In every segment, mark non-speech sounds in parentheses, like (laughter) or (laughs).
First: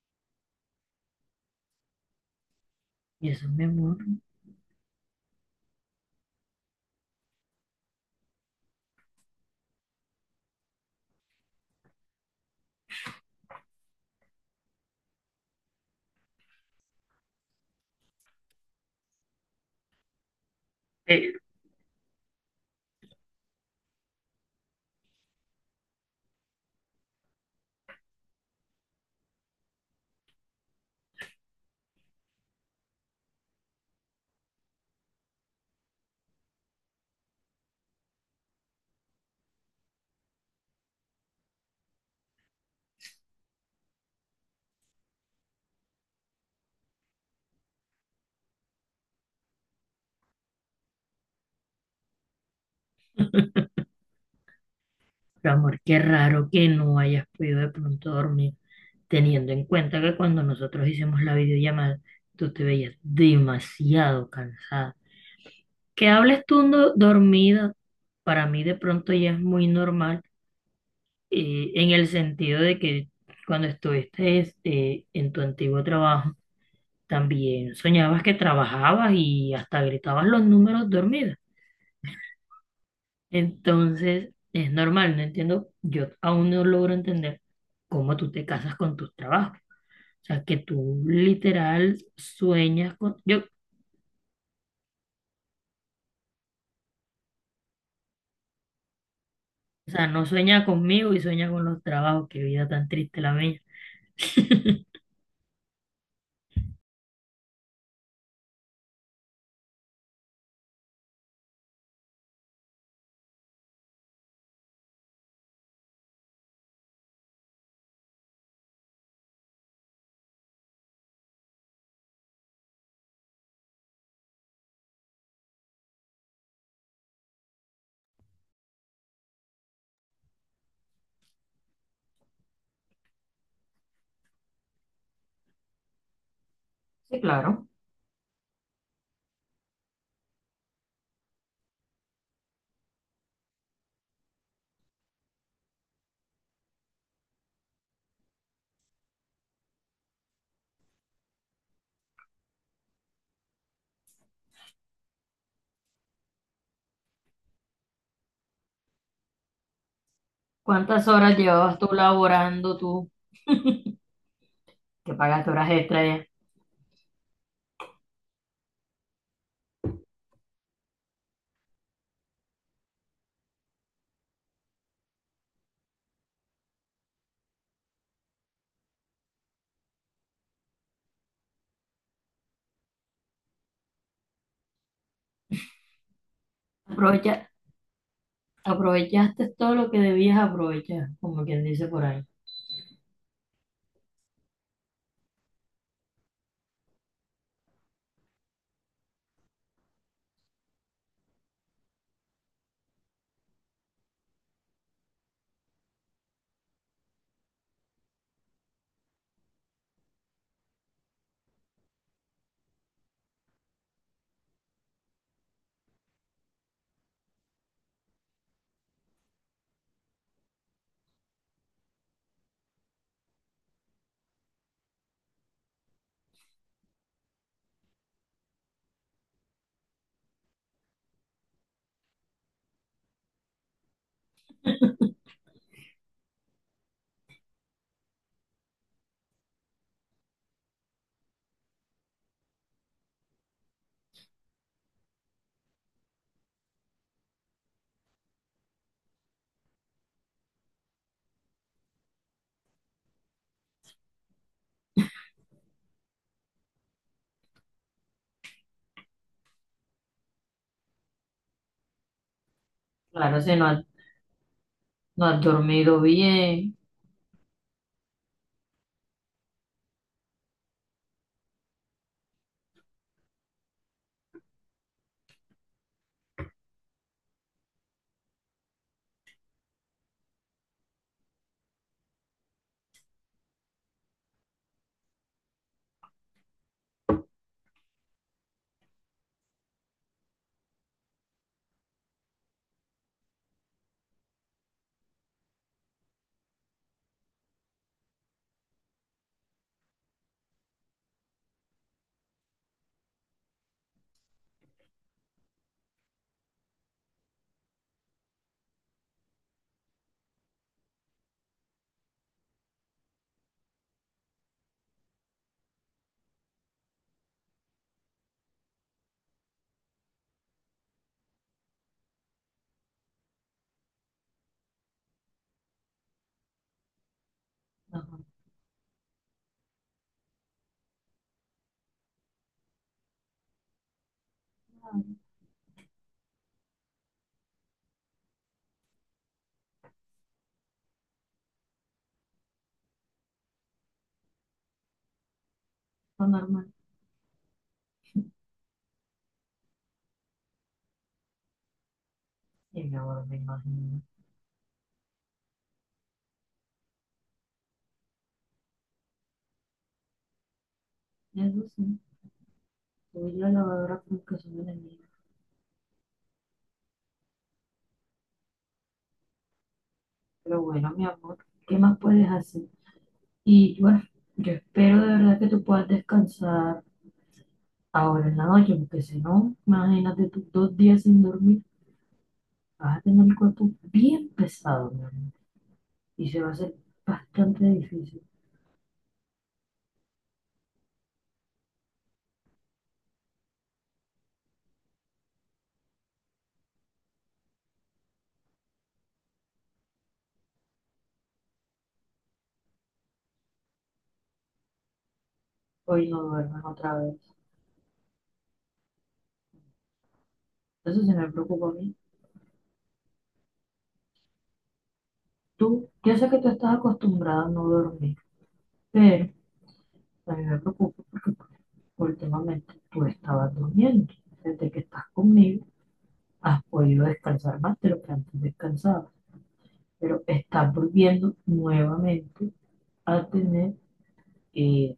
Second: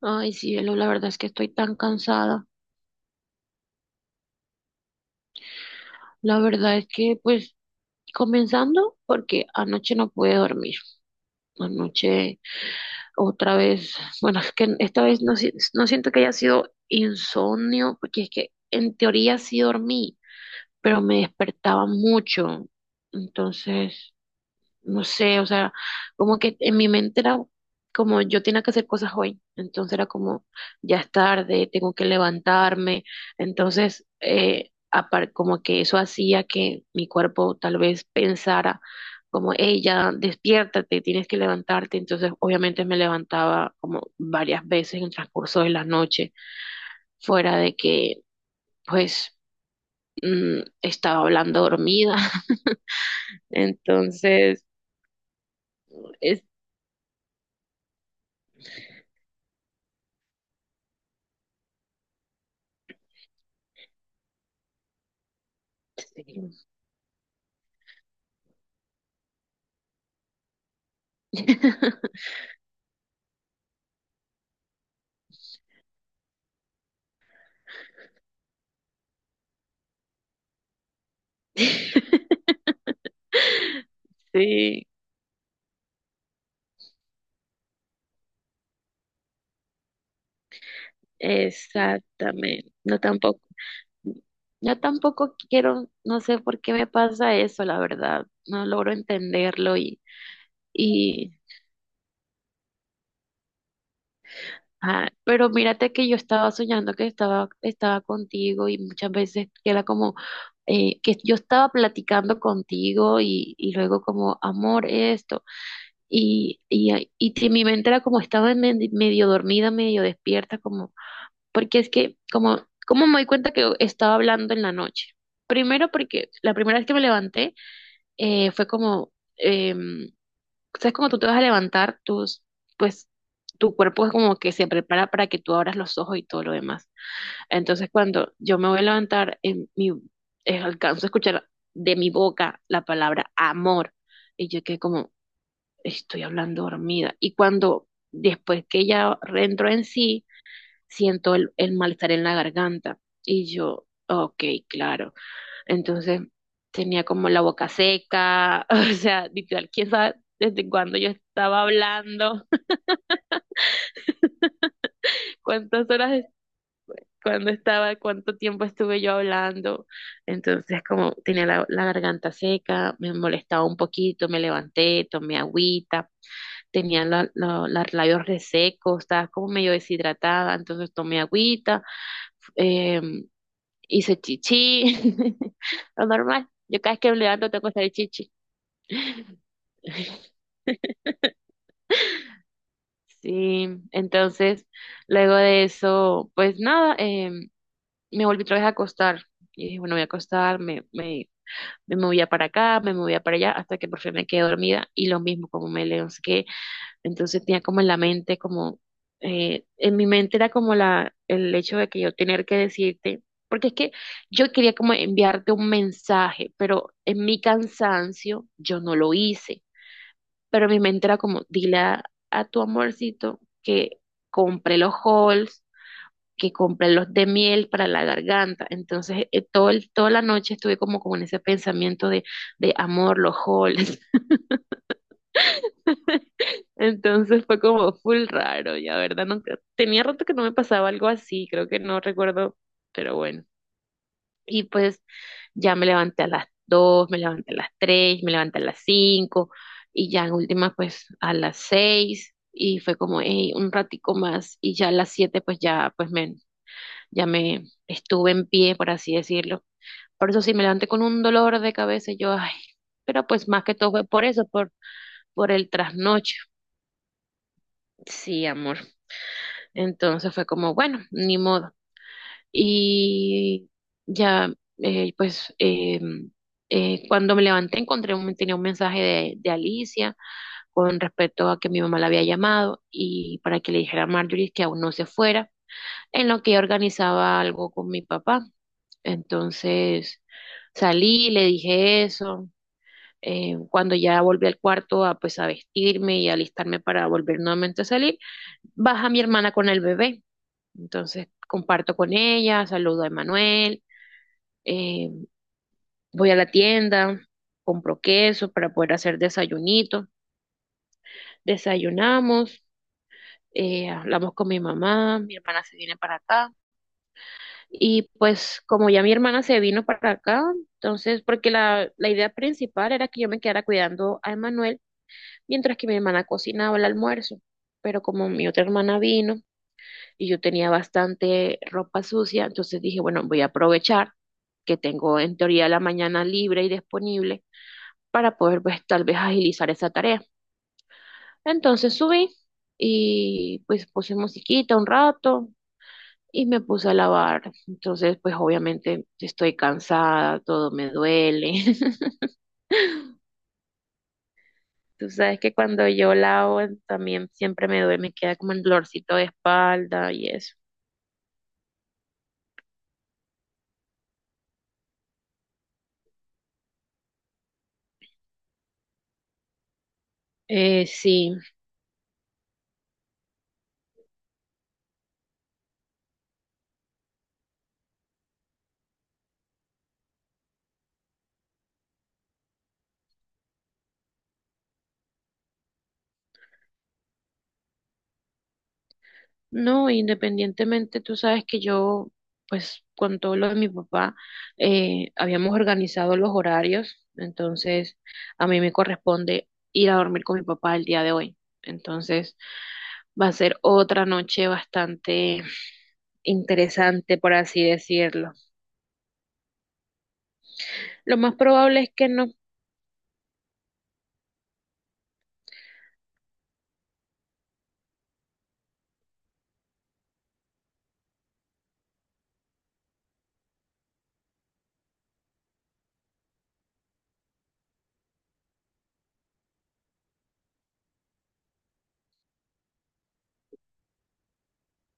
Ay, sí, Elo, la verdad es que estoy tan cansada. Y eso, La verdad es que, pues, comenzando porque anoche no pude dormir. Anoche otra vez, bueno, es que esta vez no, no siento que haya sido insomnio, porque es que en teoría sí dormí, pero me eh, despertaba mucho. Entonces, no sé, o sea, como que en mi mente era como yo tenía que hacer cosas hoy, entonces era como ya es tarde, tengo que levantarme, entonces como que eso hacía que mi cuerpo tal vez pensara como, hey, ya despiértate, tienes que levantarte, entonces obviamente me levantaba como varias veces en el transcurso de la noche, fuera de que pues estaba hablando dormida, (laughs) entonces... mi amor, qué Es... raro que no hayas podido de pronto dormir, teniendo en cuenta que cuando nosotros hicimos la videollamada, tú te veías demasiado cansada. Que hables tú dormida, para mí de pronto ya es muy normal, en el (laughs) sentido de que cuando estuviste en tu antiguo trabajo, también soñabas que trabajabas y hasta gritabas los números dormidos. (laughs) Entonces, es Sí, normal, no entiendo, yo aún no logro entender cómo tú te casas con tus trabajos. O sea, que tú literal exactamente. sueñas No con, yo, tampoco, o yo tampoco quiero, no sé por qué me pasa eso, la verdad. No logro entenderlo y, sea, no sueña conmigo y y, sueña con los trabajos, qué vida tan triste la mía. ah, pero mírate que yo estaba soñando que estaba contigo y muchas veces que era como que yo estaba platicando contigo y luego como amor esto y, que mi mente era como estaba medio dormida, medio despierta, como porque es que como, me doy cuenta que estaba hablando en la noche? Primero porque la primera vez que me levanté fue como, em, ¿sabes cuando tú te vas a levantar? Tus, pues tu cuerpo es como que se prepara para que tú abras los ojos y todo lo demás. Sí, claro. Entonces cuando yo me voy a levantar, en mi, alcanzo a escuchar de mi boca la palabra amor y yo quedé como, estoy hablando dormida. Y cuando después que ella entró en sí, siento el malestar en la garganta. Y yo, ok, claro. Entonces tenía como la boca seca, (laughs) o sea, literal, quién sabe desde cuándo ¿Cuántas yo horas estaba llevabas tú hablando, laborando tú que (laughs) pagaste horas cuántas extra horas, ya? Cuándo estaba, cuánto tiempo estuve yo hablando. Entonces como tenía la garganta seca, me molestaba un poquito, me levanté, tomé agüita, tenía los labios resecos, estaba como medio deshidratada, entonces tomé agüita em, hice chichi, (laughs) lo normal. Yo cada vez que me Aprovecha- levanto tengo que hacer chichi. Aprovechaste todo lo que debías (laughs) aprovechar, como quien dice por ahí. Sí, entonces, luego de eso, pues nada, me volví otra vez a acostar. Y dije, bueno, voy a acostar, me movía para acá, me movía para allá, hasta que por fin me quedé dormida. Y lo mismo, como me levanté, entonces tenía como en la mente, como, en mi mente era como el hecho de que yo tener que decirte, porque es que yo quería como enviarte un mensaje, pero en mi cansancio yo no lo hice, pero mi mente era como, dile a tu amorcito que compre los halls, que compre los de miel para la garganta. Entonces, toda la noche estuve como con ese pensamiento de amor, los halls. Entonces fue como full raro, ya, ¿verdad? Nunca, tenía rato que no me pasaba algo así, creo que no recuerdo, pero bueno. Y pues ya me levanté a las dos, me levanté a las tres, me levanté a las 5 y ya en última pues a las 6 y fue como "Ey, un ratico más" y ya a las 7 pues ya ya me estuve en pie, por así decirlo. Por eso sí me levanté con un dolor de cabeza y yo, ay, pero Claro, pues más que todo fue por eso, no has por el dormido trasnocho. bien, Sí, amor. Entonces fue como, bueno, ni modo. Y ya, pues, cuando me levanté encontré tenía un mensaje de Alicia con respecto a que mi mamá la había llamado y para que le dijera a Marjorie que aún no se fuera, en lo que yo organizaba algo con mi papá. Entonces salí, le dije eso. Cuando ya volví al cuarto a pues a vestirme y a alistarme para volver nuevamente a salir, baja mi hermana con el bebé. Entonces comparto con ella, saludo a Emanuel, eh, voy a la tienda, compro queso para poder hacer desayunito, desayunamos, hablamos con mi mamá, mi hermana se viene para acá y pues como ya mi hermana se vino para acá, entonces porque la idea principal era que yo me quedara cuidando a Emanuel mientras que mi hermana cocinaba el almuerzo, no, pero como mi otra hermana vino, y yo tenía bastante ropa sucia, entonces dije, bueno, voy a aprovechar que tengo en teoría la mañana libre y disponible para poder pues tal vez agilizar esa tarea. Entonces subí y pues puse musiquita un rato no, y me normal. puse a lavar. Entonces pues obviamente estoy cansada, todo me duele. (laughs) Sí, mi amor, me imagino. Tú sabes que cuando yo lavo también siempre me duele, me queda como un dolorcito de espalda y eso. Eso sí. Yo y la lavadora como que son enemigas. Pero Eh, bueno, mi sí, amor, ¿qué más puedes hacer? Y bueno, yo espero de verdad que tú puedas descansar ahora en la noche, porque si no, imagínate tú dos días sin dormir, vas a tener el cuerpo bien pesado, mi amor. Y se va a hacer bastante difícil. No, independientemente, tú sabes que yo, pues con todo lo de mi papá, habíamos organizado los horarios, entonces a mí me corresponde ir a dormir con mi papá el día de hoy. Entonces va a ser otra noche bastante Hoy no duermes otra vez. interesante, por así decirlo. Eso sí Lo me más preocupa a probable es mí. que no, Tú, yo sé que tú estás acostumbrada a no dormir, pero a mí me preocupa porque últimamente tú estabas durmiendo. Desde que estás conmigo has podido descansar más de lo que antes descansaba, pero estás volviendo nuevamente a tener eh,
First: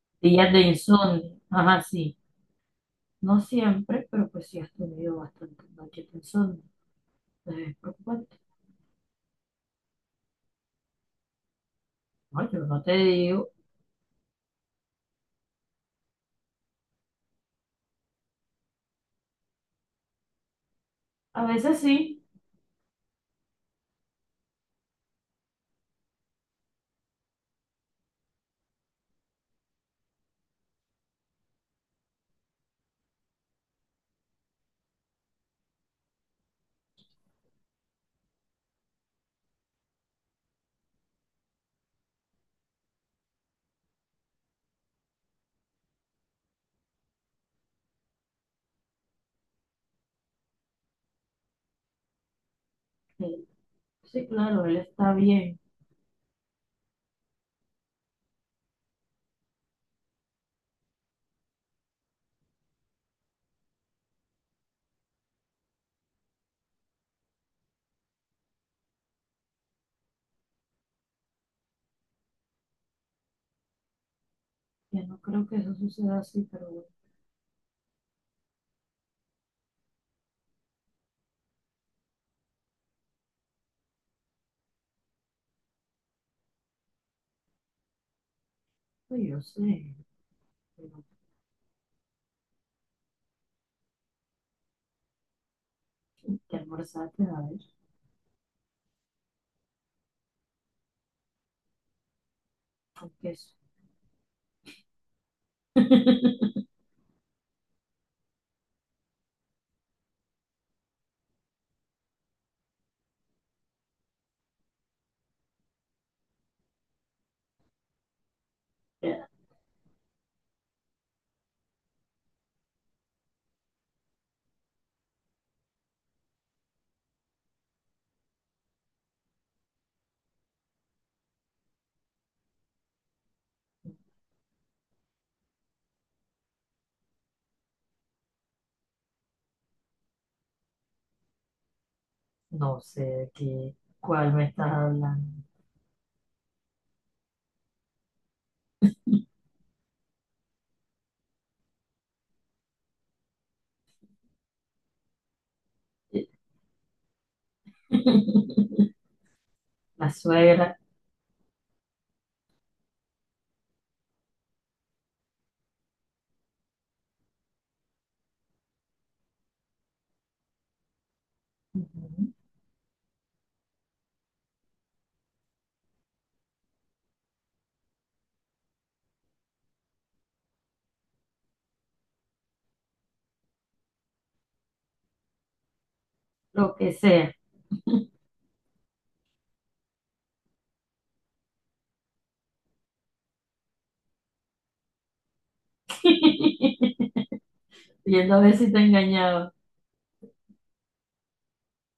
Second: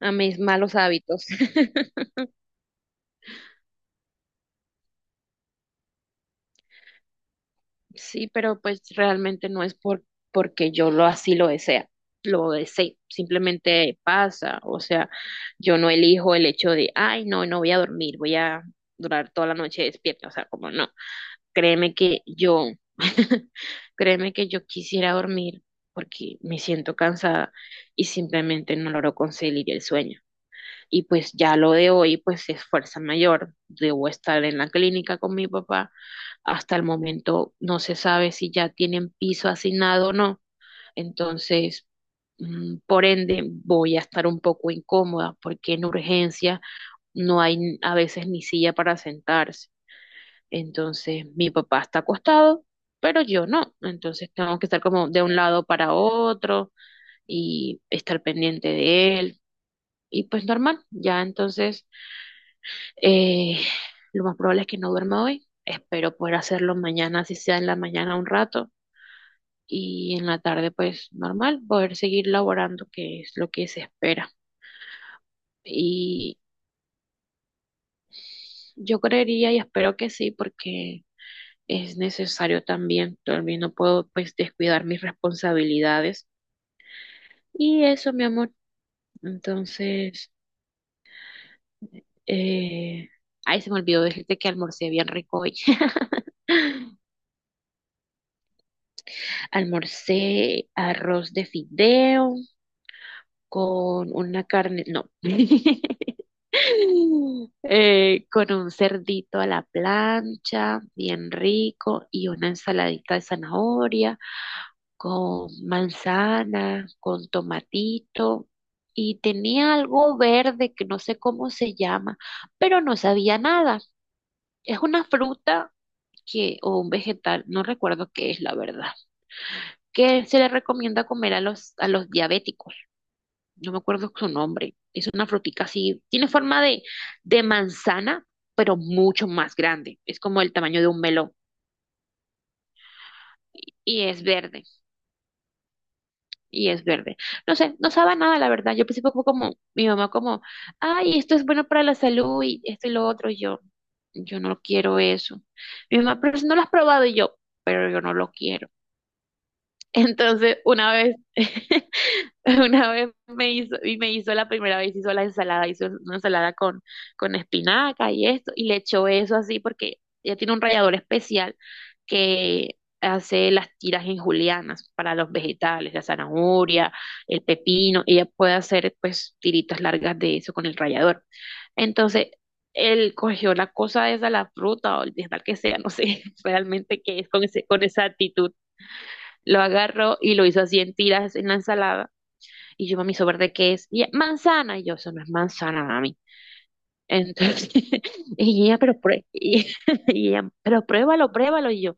a mis días de malos hábitos. insomnio. (laughs) Ajá, sí, no siempre, pero pues sí has tenido bastantes noches de insomnio. Entonces es Sí, preocupante. pero pues realmente no es porque yo lo así lo desea, No, lo yo no te desee, digo, simplemente pasa, o sea, yo no elijo el hecho de, ay, no, no voy a dormir, voy a durar toda la noche despierta, o sea, como no, a veces créeme que sí, yo, (laughs) créeme que yo quisiera dormir porque me siento cansada y simplemente no logro conseguir el sueño. Y pues ya lo de hoy, pues es fuerza mayor. Debo estar en la clínica con mi papá. Hasta el momento no se sabe si ya tienen piso asignado o no. Entonces, por ende, voy a estar un poco incómoda porque en urgencia no hay a veces ni silla para sentarse. Entonces, mi papá está acostado, pero eh, yo no. sí, Entonces, tengo claro, que él estar como está de un bien. lado para otro y estar pendiente de él. Y pues normal, ya entonces eh, lo más probable es que no duerma hoy. Espero poder hacerlo mañana, si sea en la mañana un rato. Y en la tarde, pues normal, poder seguir laborando, que es lo que se espera. Yo no creo que eso suceda Y así, pero bueno, yo creería y espero que sí, porque es necesario también. También no puedo, pues, descuidar mis responsabilidades. Y eso, mi amor. pues yo sé, Entonces, pero eh... ay, se me olvidó decirte que almorcé bien rico hoy. ¿qué almorzaste a ver? (laughs) Almorcé arroz de fideo Con queso. con una carne, no, (laughs) (laughs) con un cerdito a la plancha, bien rico, y una ensaladita de zanahoria, con manzana, con tomatito, y tenía algo verde que no sé cómo se llama, pero no sabía nada. Es una fruta que, o un vegetal, no recuerdo qué es la verdad, que se le recomienda comer a los diabéticos. No me acuerdo su nombre, es una frutica así, tiene forma de manzana, pero mucho más grande, es como el tamaño de un melón No sé de qué, y es cuál me verde, estás hablando. y es verde. No sé, no sabe a nada, la verdad. Yo al principio fue como, mi mamá como, ay, esto es bueno para la salud y esto y lo otro, y yo, no quiero eso. Mi mamá, pero si no lo has probado, y yo, pero yo no lo quiero. (laughs) (laughs) La Entonces, suegra, una vez (laughs) (laughs) una vez me hizo, y me hizo la primera vez, hizo la ensalada, hizo una ensalada con espinaca y esto, y le echó eso así porque ella tiene un rallador especial ujú, que hace las tiras en julianas para los vegetales, la zanahoria, el pepino, ella puede hacer pues tiritas largas de eso con el rallador. Entonces, él cogió la cosa esa, la fruta o el vegetal que sea, no sé (laughs) lo que realmente qué es sea. con ese, con esa actitud, lo agarró y lo hizo así en tiras en la ensalada y yo, mami, ¿eso verde qué es? Y ella, manzana. Y yo, eso no es manzana, mami. (laughs) Entonces, Viendo (laughs) a ver y si te ella, pero, engañaba. (laughs) Y ella, pero pruébalo, pruébalo. Y yo,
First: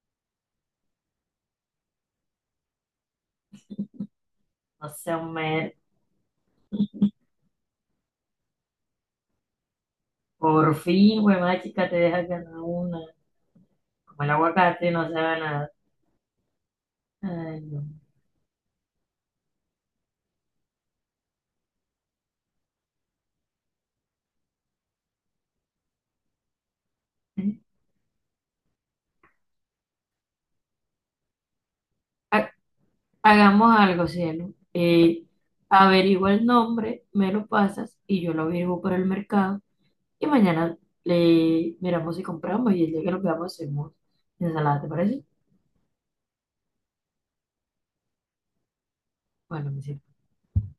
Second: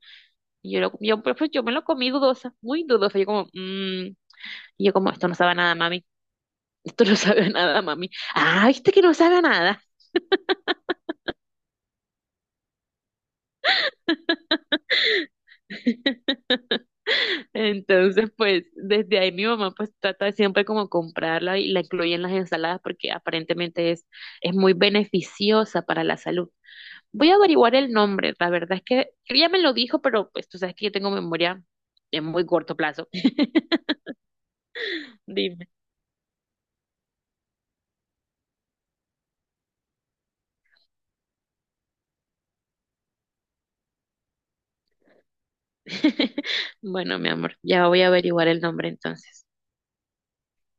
pues, yo me lo comí dudosa, muy dudosa. Yo como, "Mm". Y No yo como, sea esto un no sabe a nada, mer. mami. (laughs) Esto no sabe a nada, mami. Ah, viste que no sabe a nada. Por fin, güey, chica, te dejas ganar una. Como el aguacate no se haga nada. (laughs) Ay, no. Entonces, pues, desde ahí mi mamá pues trata de siempre como comprarla y la incluye en las ensaladas porque aparentemente es muy beneficiosa para la salud. Voy a averiguar el nombre, la verdad es que ella me lo dijo, pero pues tú sabes que yo tengo memoria de muy Ha- corto plazo. (laughs) Hagamos algo, cielo. Dime. Averigua el nombre, me lo pasas y yo lo averiguo por el mercado. Y mañana le miramos si compramos, y el día que lo veamos hacemos ensalada, ¿te parece? (laughs) Bueno, mi amor, ya voy a averiguar el nombre entonces. Bueno, me sirve.